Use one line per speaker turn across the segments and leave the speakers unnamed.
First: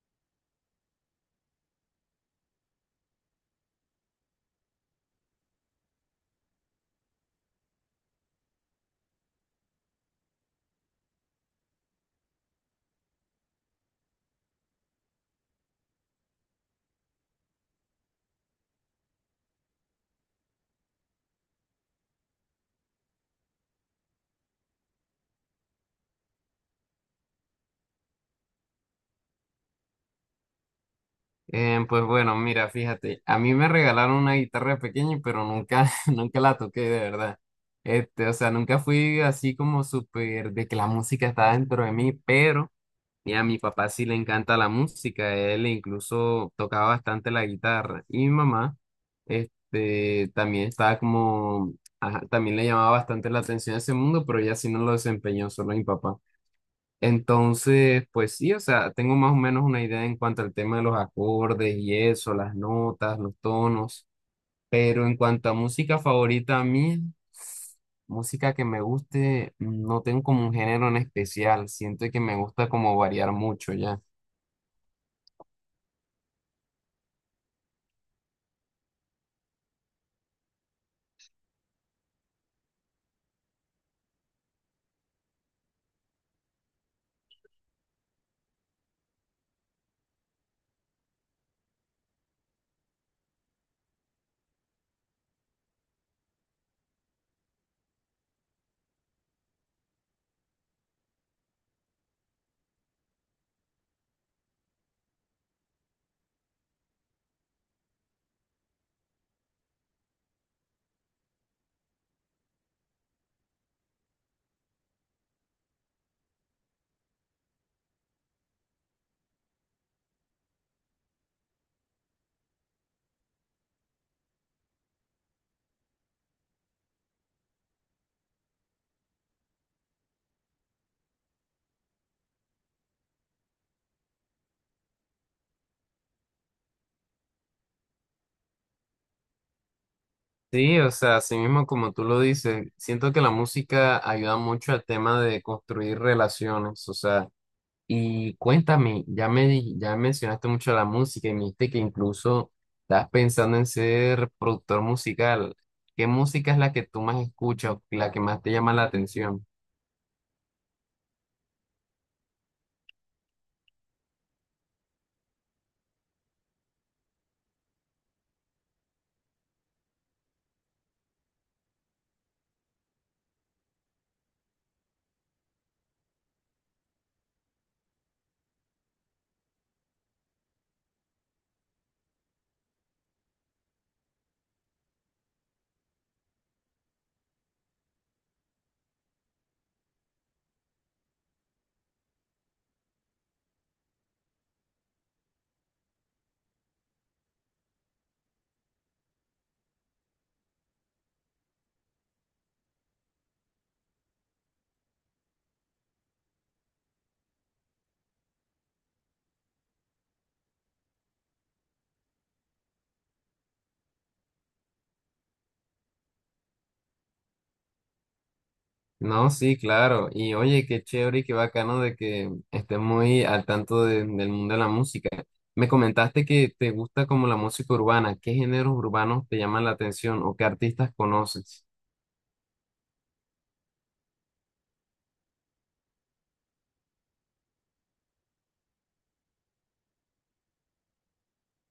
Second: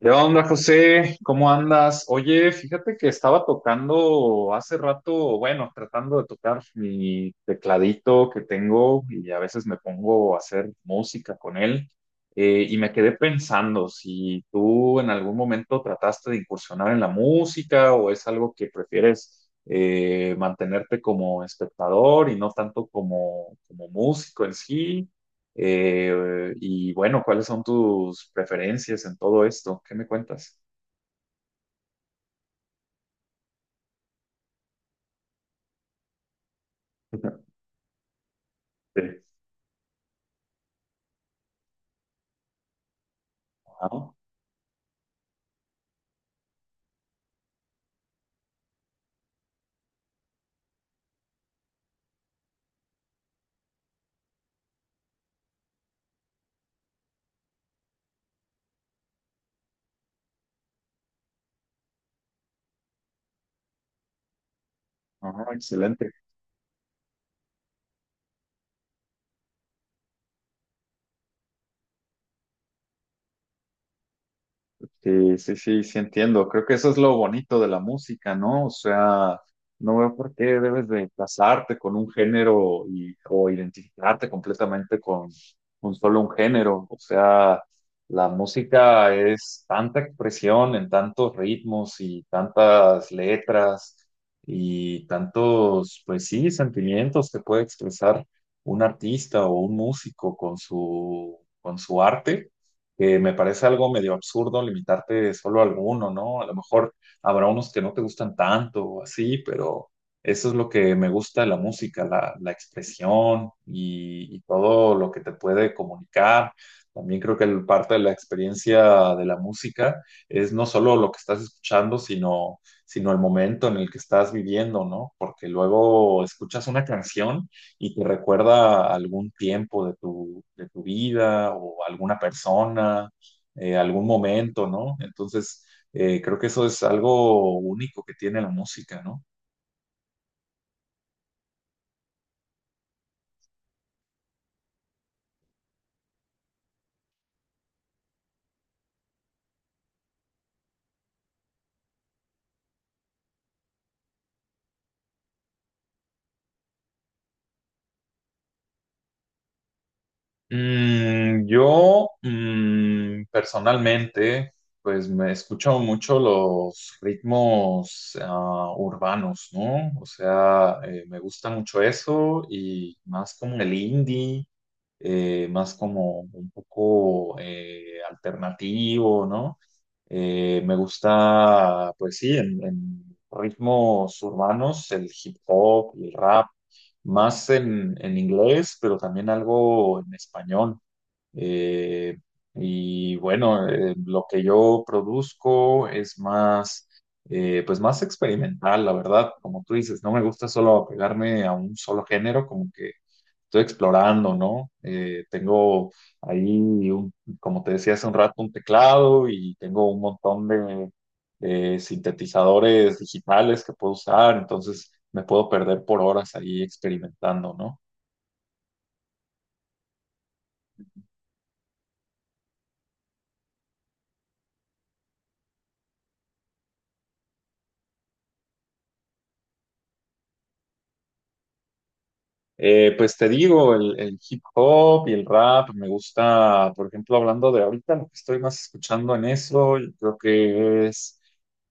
¿Qué onda, José? ¿Cómo andas? Oye, fíjate que estaba tocando hace rato, bueno, tratando de tocar mi tecladito que tengo y a veces me pongo a hacer música con él. Y me quedé pensando si tú en algún momento trataste de incursionar en la música o es algo que prefieres mantenerte como espectador y no tanto como, como músico en sí. Y bueno, ¿cuáles son tus preferencias en todo esto? ¿Qué me cuentas?
Pues bueno, mira, fíjate, a mí me regalaron una guitarra de pequeño, pero nunca, nunca la toqué de verdad. Este, o sea, nunca fui
Sí.
así como súper de que la música está dentro de mí, pero mira, a mi papá sí
Ajá,
le encanta la música, él incluso tocaba bastante la guitarra. Y mi mamá, este, también estaba como, ajá, también le llamaba bastante la atención ese mundo, pero ella sí no lo desempeñó, solo mi papá. Entonces, pues sí, o sea, tengo más o menos una idea en cuanto al tema de los acordes y eso, las notas, los tonos, pero en
ajá,
cuanto a música
excelente.
favorita a mí, música que me guste, no tengo como un género en especial, siento que me gusta como variar mucho ya.
Sí, sí, sí, sí entiendo. Creo que eso es lo bonito de la música, ¿no? O sea, no veo por qué debes de casarte con un género y, o identificarte completamente con solo un género. O sea, la música es tanta expresión en tantos ritmos y tantas letras y tantos, pues sí, sentimientos que puede expresar un artista o un músico con su arte, que me parece algo medio absurdo limitarte solo a alguno, ¿no? A lo mejor habrá unos que no te gustan tanto o así, pero eso es lo que me gusta de la música, la expresión y todo lo que te puede comunicar. También creo que parte de la experiencia de la música es no solo lo que estás escuchando, sino, sino el momento en el que estás viviendo, ¿no? Porque luego escuchas una canción y te recuerda algún tiempo de tu vida o alguna persona, algún momento, ¿no? Entonces, creo que eso es algo único que tiene la música, ¿no?
Sí, o sea, así mismo como tú lo dices, siento que la música ayuda mucho al tema de construir relaciones, o sea, y cuéntame, ya mencionaste mucho la música y me dijiste que incluso estás pensando en ser productor musical. ¿Qué música es la que tú más escuchas, la que más te llama la atención?
Yo personalmente, pues me escucho mucho los ritmos urbanos, ¿no? O sea, me gusta mucho eso y más como el indie, más como un poco alternativo, ¿no? Me gusta, pues sí, en ritmos urbanos, el hip hop y el rap más en inglés, pero también algo en español. Eh, lo que yo produzco es más, pues más experimental, la verdad, como tú dices, no me gusta solo apegarme a un solo género, como que estoy explorando, ¿no? Tengo ahí, como te decía hace un rato, un teclado y tengo un montón de sintetizadores digitales que puedo usar, entonces me puedo perder por horas ahí experimentando, ¿no?
No, sí, claro. Y oye, qué chévere y qué bacano de que estés muy al tanto del mundo de la música. Me comentaste que te gusta como la música urbana. ¿Qué géneros urbanos te llaman la atención o qué artistas conoces?
Pues te digo, el hip hop y el rap me gusta, por ejemplo, hablando de ahorita, lo que estoy más escuchando en eso, yo creo que es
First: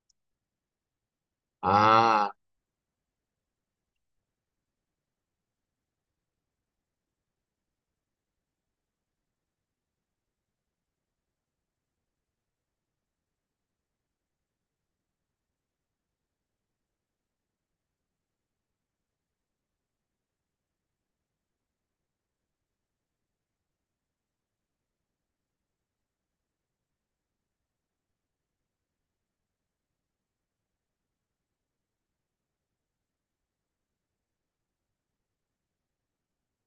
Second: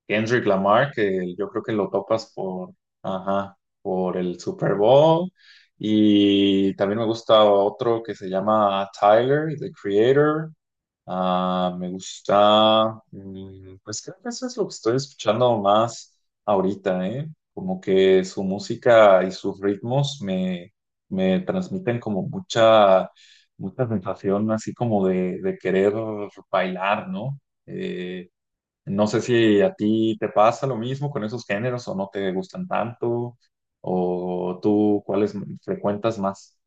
Kendrick Lamar, que yo creo que lo
Ah.
topas por, ajá, por el Super Bowl. Y también me gusta otro que se llama Tyler, The Creator. Ah, me gusta, pues creo que eso es lo que estoy escuchando más ahorita, ¿eh? Como que su música y sus ritmos me, me transmiten como mucha, mucha sensación así como de querer bailar, ¿no? Eh, no sé si a ti te pasa lo mismo con esos géneros o no te gustan tanto, o tú cuáles frecuentas más.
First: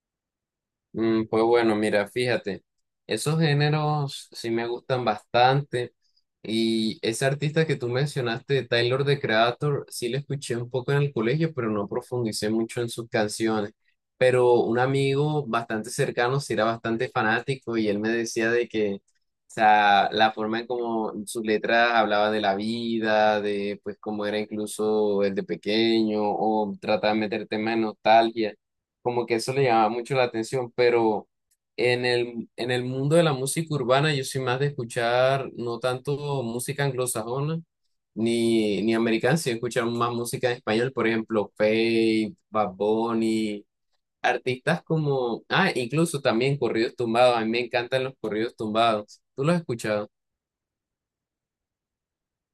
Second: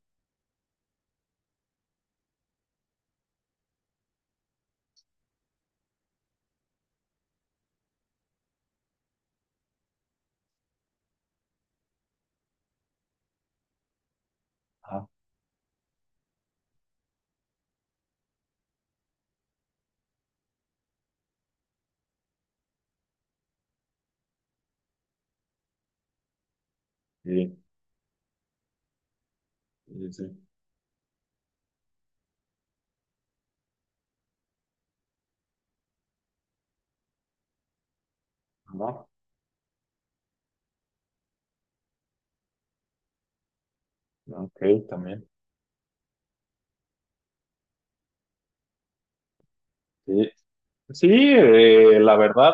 Pues bueno, mira, fíjate, esos géneros sí me gustan bastante y ese artista que tú mencionaste, Tyler, The Creator, sí le escuché un poco en el colegio, pero no profundicé mucho en sus canciones. Pero un
Ah,
amigo bastante cercano sí era bastante fanático y él me decía de que, o sea, la forma en cómo sus letras hablaba de la vida, de pues cómo era incluso el de pequeño o trataba de meter
sí,
temas de nostalgia como que eso le llamaba
sí,
mucho
sí.
la atención, pero en el mundo de la música urbana yo soy más de escuchar no tanto música anglosajona ni
Ah,
americana, sino escuchar más música en español, por ejemplo, Faith, Bad Bunny, artistas
ok, también.
como, ah, incluso también corridos tumbados, a mí me encantan los corridos tumbados. ¿Tú los has escuchado?
Sí, sí, la verdad,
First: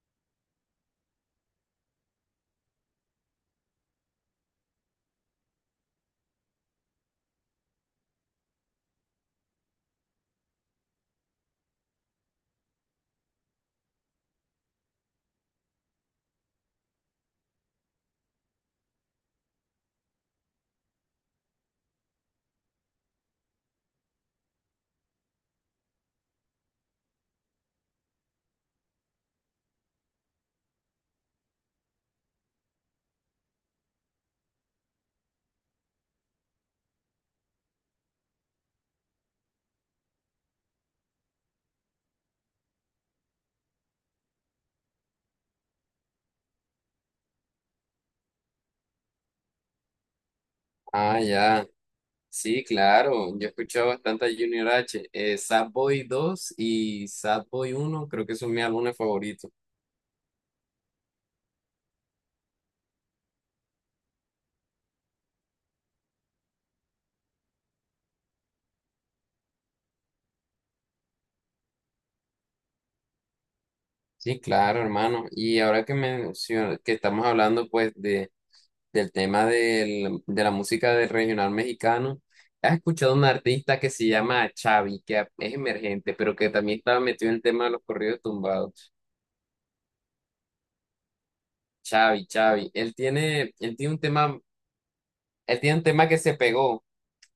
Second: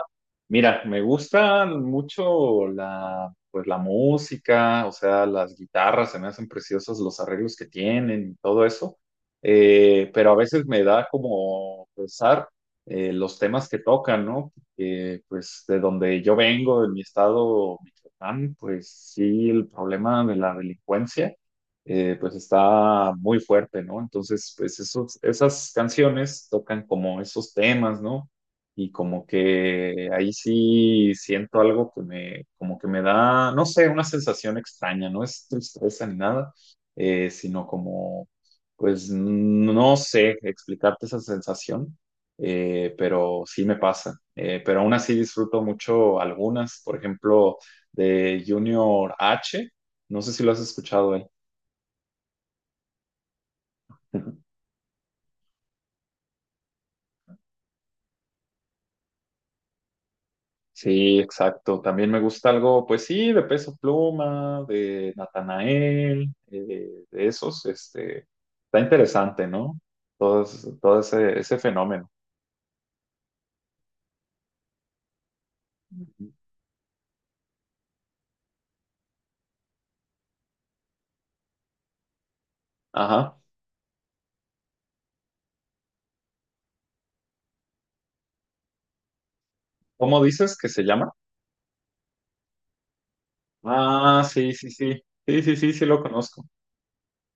mira, me gustan mucho la, pues la música, o sea, las guitarras, se me hacen preciosos los arreglos que tienen y todo eso. Pero a veces me da como pensar los temas que tocan, ¿no? Pues de donde yo vengo, de mi estado, Michoacán, pues sí, el problema de la delincuencia pues está muy fuerte, ¿no? Entonces, pues esos, esas canciones tocan como esos temas, ¿no? Y como que ahí sí siento algo que me, como que me da, no sé, una sensación extraña, no es tristeza ni nada, sino como, pues no sé explicarte esa sensación, pero sí me pasa. Pero aún así disfruto mucho algunas, por ejemplo, de Junior H, no sé si lo has escuchado
Ah,
él.
ya. Sí, claro, yo he escuchado bastante a Junior H, Sad Boy 2 y Sad Boy 1 creo que son mis álbumes favoritos.
Sí, exacto. También me gusta algo, pues sí, de Peso Pluma, de Natanael, de esos, este, está interesante, ¿no? Todo, todo ese, ese fenómeno.
Sí, claro, hermano. Y
Ujú.
que estamos hablando pues de, de la música del regional mexicano, ¿has escuchado un
Ajá.
artista que se llama Chavi, es emergente, pero que también estaba metido en el tema de los corridos tumbados?
¿Cómo dices que se llama?
Chavi, Chavi. Él tiene un
Ah,
tema,
sí, sí, sí. Sí, sí,
él
sí,
tiene un
sí lo
tema que se
conozco.
pegó.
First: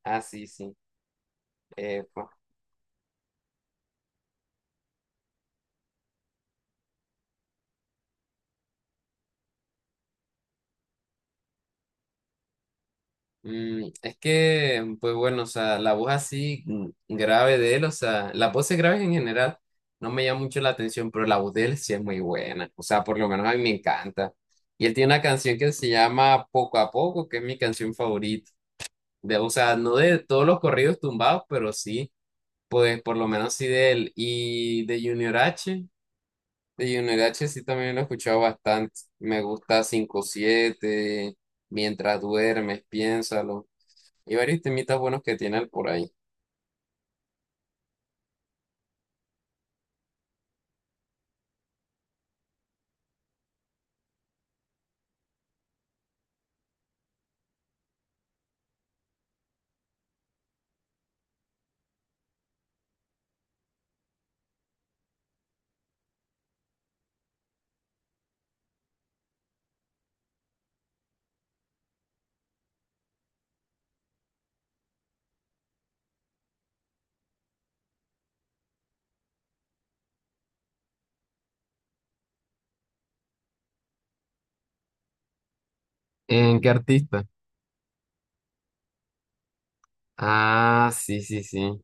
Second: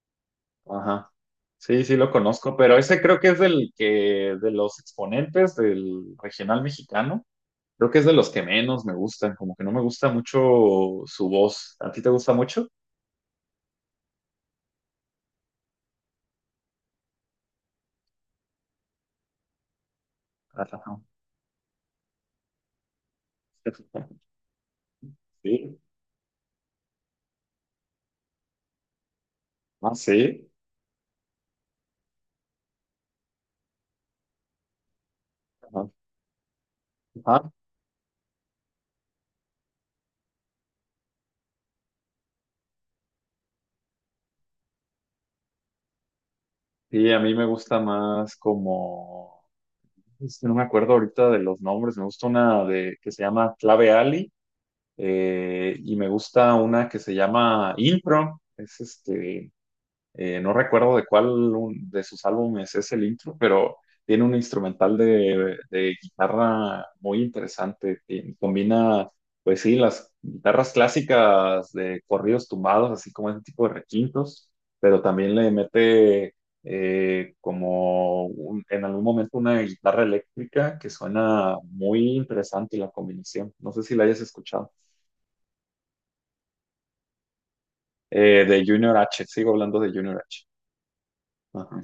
Ah, sí, sí.
Ajá. Sí, sí
Eh,
lo conozco, pero ese creo que es del que, de los exponentes del regional mexicano. Creo que es de los que menos me gustan, como que no me gusta mucho su voz. ¿A ti te gusta mucho?
Es que, pues bueno, o sea, la voz así grave de él, o sea, las voces graves en general no me llama mucho la
Ajá.
atención, pero la voz de él sí es muy buena, o sea, por lo menos a mí me encanta. Y él tiene una canción que
Sí,
se llama Poco a Poco, que es mi canción favorita, de, o sea,
ah,
no de todos
sí,
los corridos tumbados, pero sí, pues por lo menos sí de él. Y
ajá,
de Junior H
ajá.
sí también lo he escuchado bastante, me gusta 5/7. Mientras duermes, piénsalo. Y varios temitas buenos que tiene él por ahí.
Sí, a mí me gusta más como, es que no me acuerdo ahorita de los nombres, me gusta una de que se llama Clave Ali, y me gusta una que se llama Impro, es este, no recuerdo de cuál de sus álbumes es el intro, pero tiene un instrumental de guitarra muy interesante, que combina, pues sí, las guitarras clásicas de corridos tumbados, así como ese tipo de requintos, pero también le mete como en algún momento una guitarra eléctrica que suena muy interesante la combinación. No sé si la hayas escuchado.
¿En qué artista?
De Junior H, sigo hablando de Junior H.
Ah, sí, sí, sí,
Ajá.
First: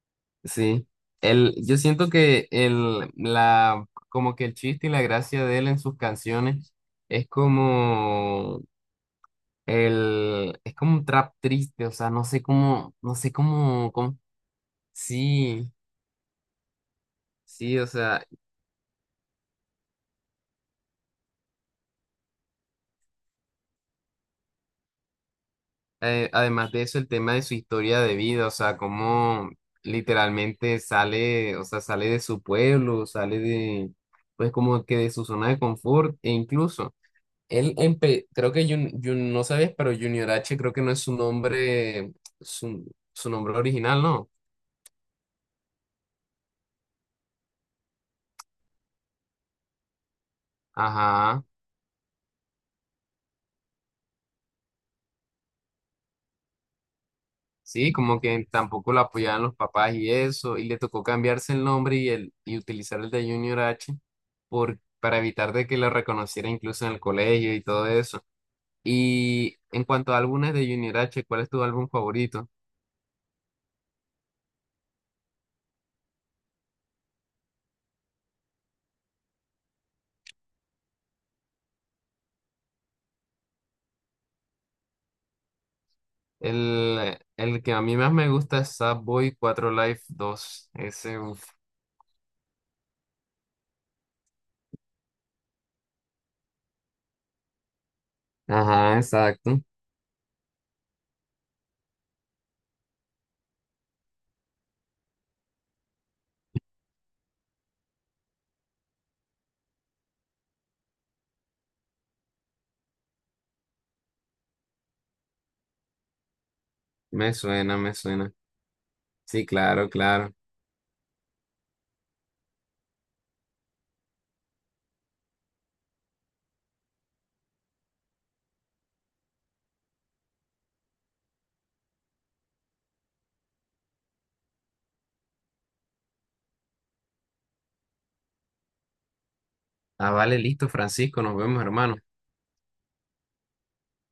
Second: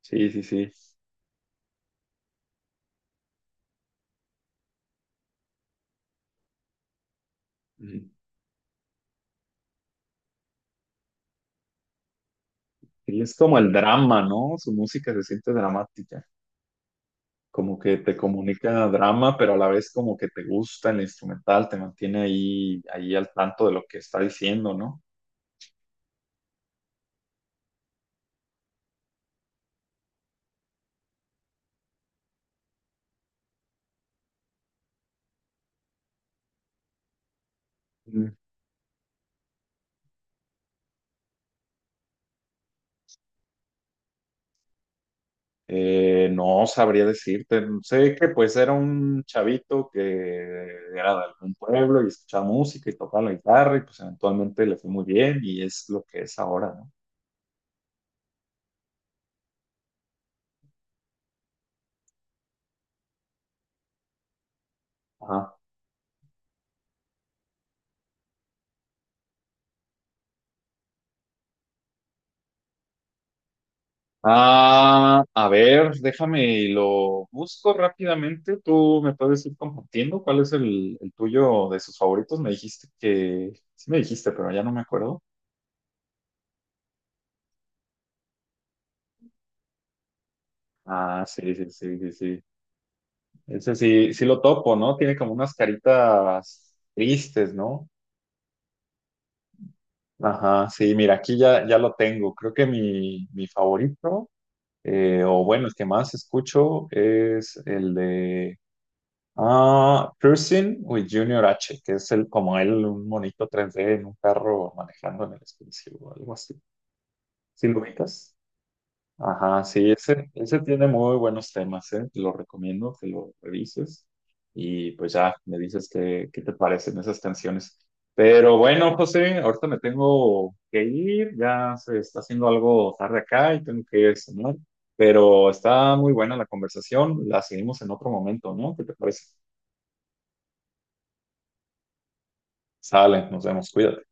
Sí, sí, sí.
sí. Yo siento que como que el chiste y la gracia de él en sus canciones es
Ujú.
como es como un trap triste, o sea, no sé cómo, no
Sí,
sé
es como el
cómo, cómo,
drama, ¿no? Su música se siente
sí,
dramática, como
sí, o
que te
sea,
comunica drama, pero a la vez como que te gusta el instrumental, te mantiene ahí, ahí al tanto de lo que está diciendo, ¿no?
eh, además de eso, el tema de su historia de vida, o sea, cómo literalmente sale, o sea, sale de, pues como que de su zona de confort, e incluso, él, empe-
Mm.
creo que, Jun- Jun- no sabes, pero Junior H creo que no es su nombre, su, su nombre original, ¿no?
No sabría decirte, sé que pues era un chavito que era de
Ajá,
algún pueblo y escuchaba música y tocaba la guitarra y pues eventualmente le fue muy bien y es lo que es ahora, ¿no?
sí, como que tampoco lo apoyaban los papás y eso, y le tocó cambiarse el nombre y utilizar el de Junior H por, para evitar
Ajá.
de que lo reconociera incluso en el colegio y todo eso. Y en cuanto a álbumes de Junior H, ¿cuál es tu álbum favorito?
Ah, a ver, déjame y lo busco rápidamente. Tú me puedes ir compartiendo cuál es el tuyo de sus favoritos. Me dijiste que, sí me dijiste, pero ya no me acuerdo.
El que a mí más me gusta es Sad Boy 4 Life 2. Ese,
Ah,
uff.
sí, sí, sí, sí, sí. Ese sí, sí lo topo, ¿no? Tiene como unas caritas tristes, ¿no?
Ajá, exacto.
Ajá, sí, mira, aquí ya, ya lo tengo. Creo que mi favorito, o bueno, el que más escucho es el de Ah, Cruising with Junior H, que es el, como él, un monito 3D en un carro manejando en el espacio o algo así.
Me
¿Sí
suena,
lo
me suena.
ubicas?
Sí,
Ajá, sí,
claro,
ese,
claro.
ese tiene muy buenos temas, ¿eh? Te lo recomiendo que lo revises y pues ya me dices qué, qué te parecen esas canciones. Pero bueno, José, ahorita me tengo que ir, ya se está haciendo algo tarde acá y tengo que ir a cenar, pero está muy buena la conversación, la seguimos en otro momento, ¿no? ¿Qué te parece?
Ah, vale, listo, Francisco. Nos vemos, hermano.
Sale, nos vemos, cuídate.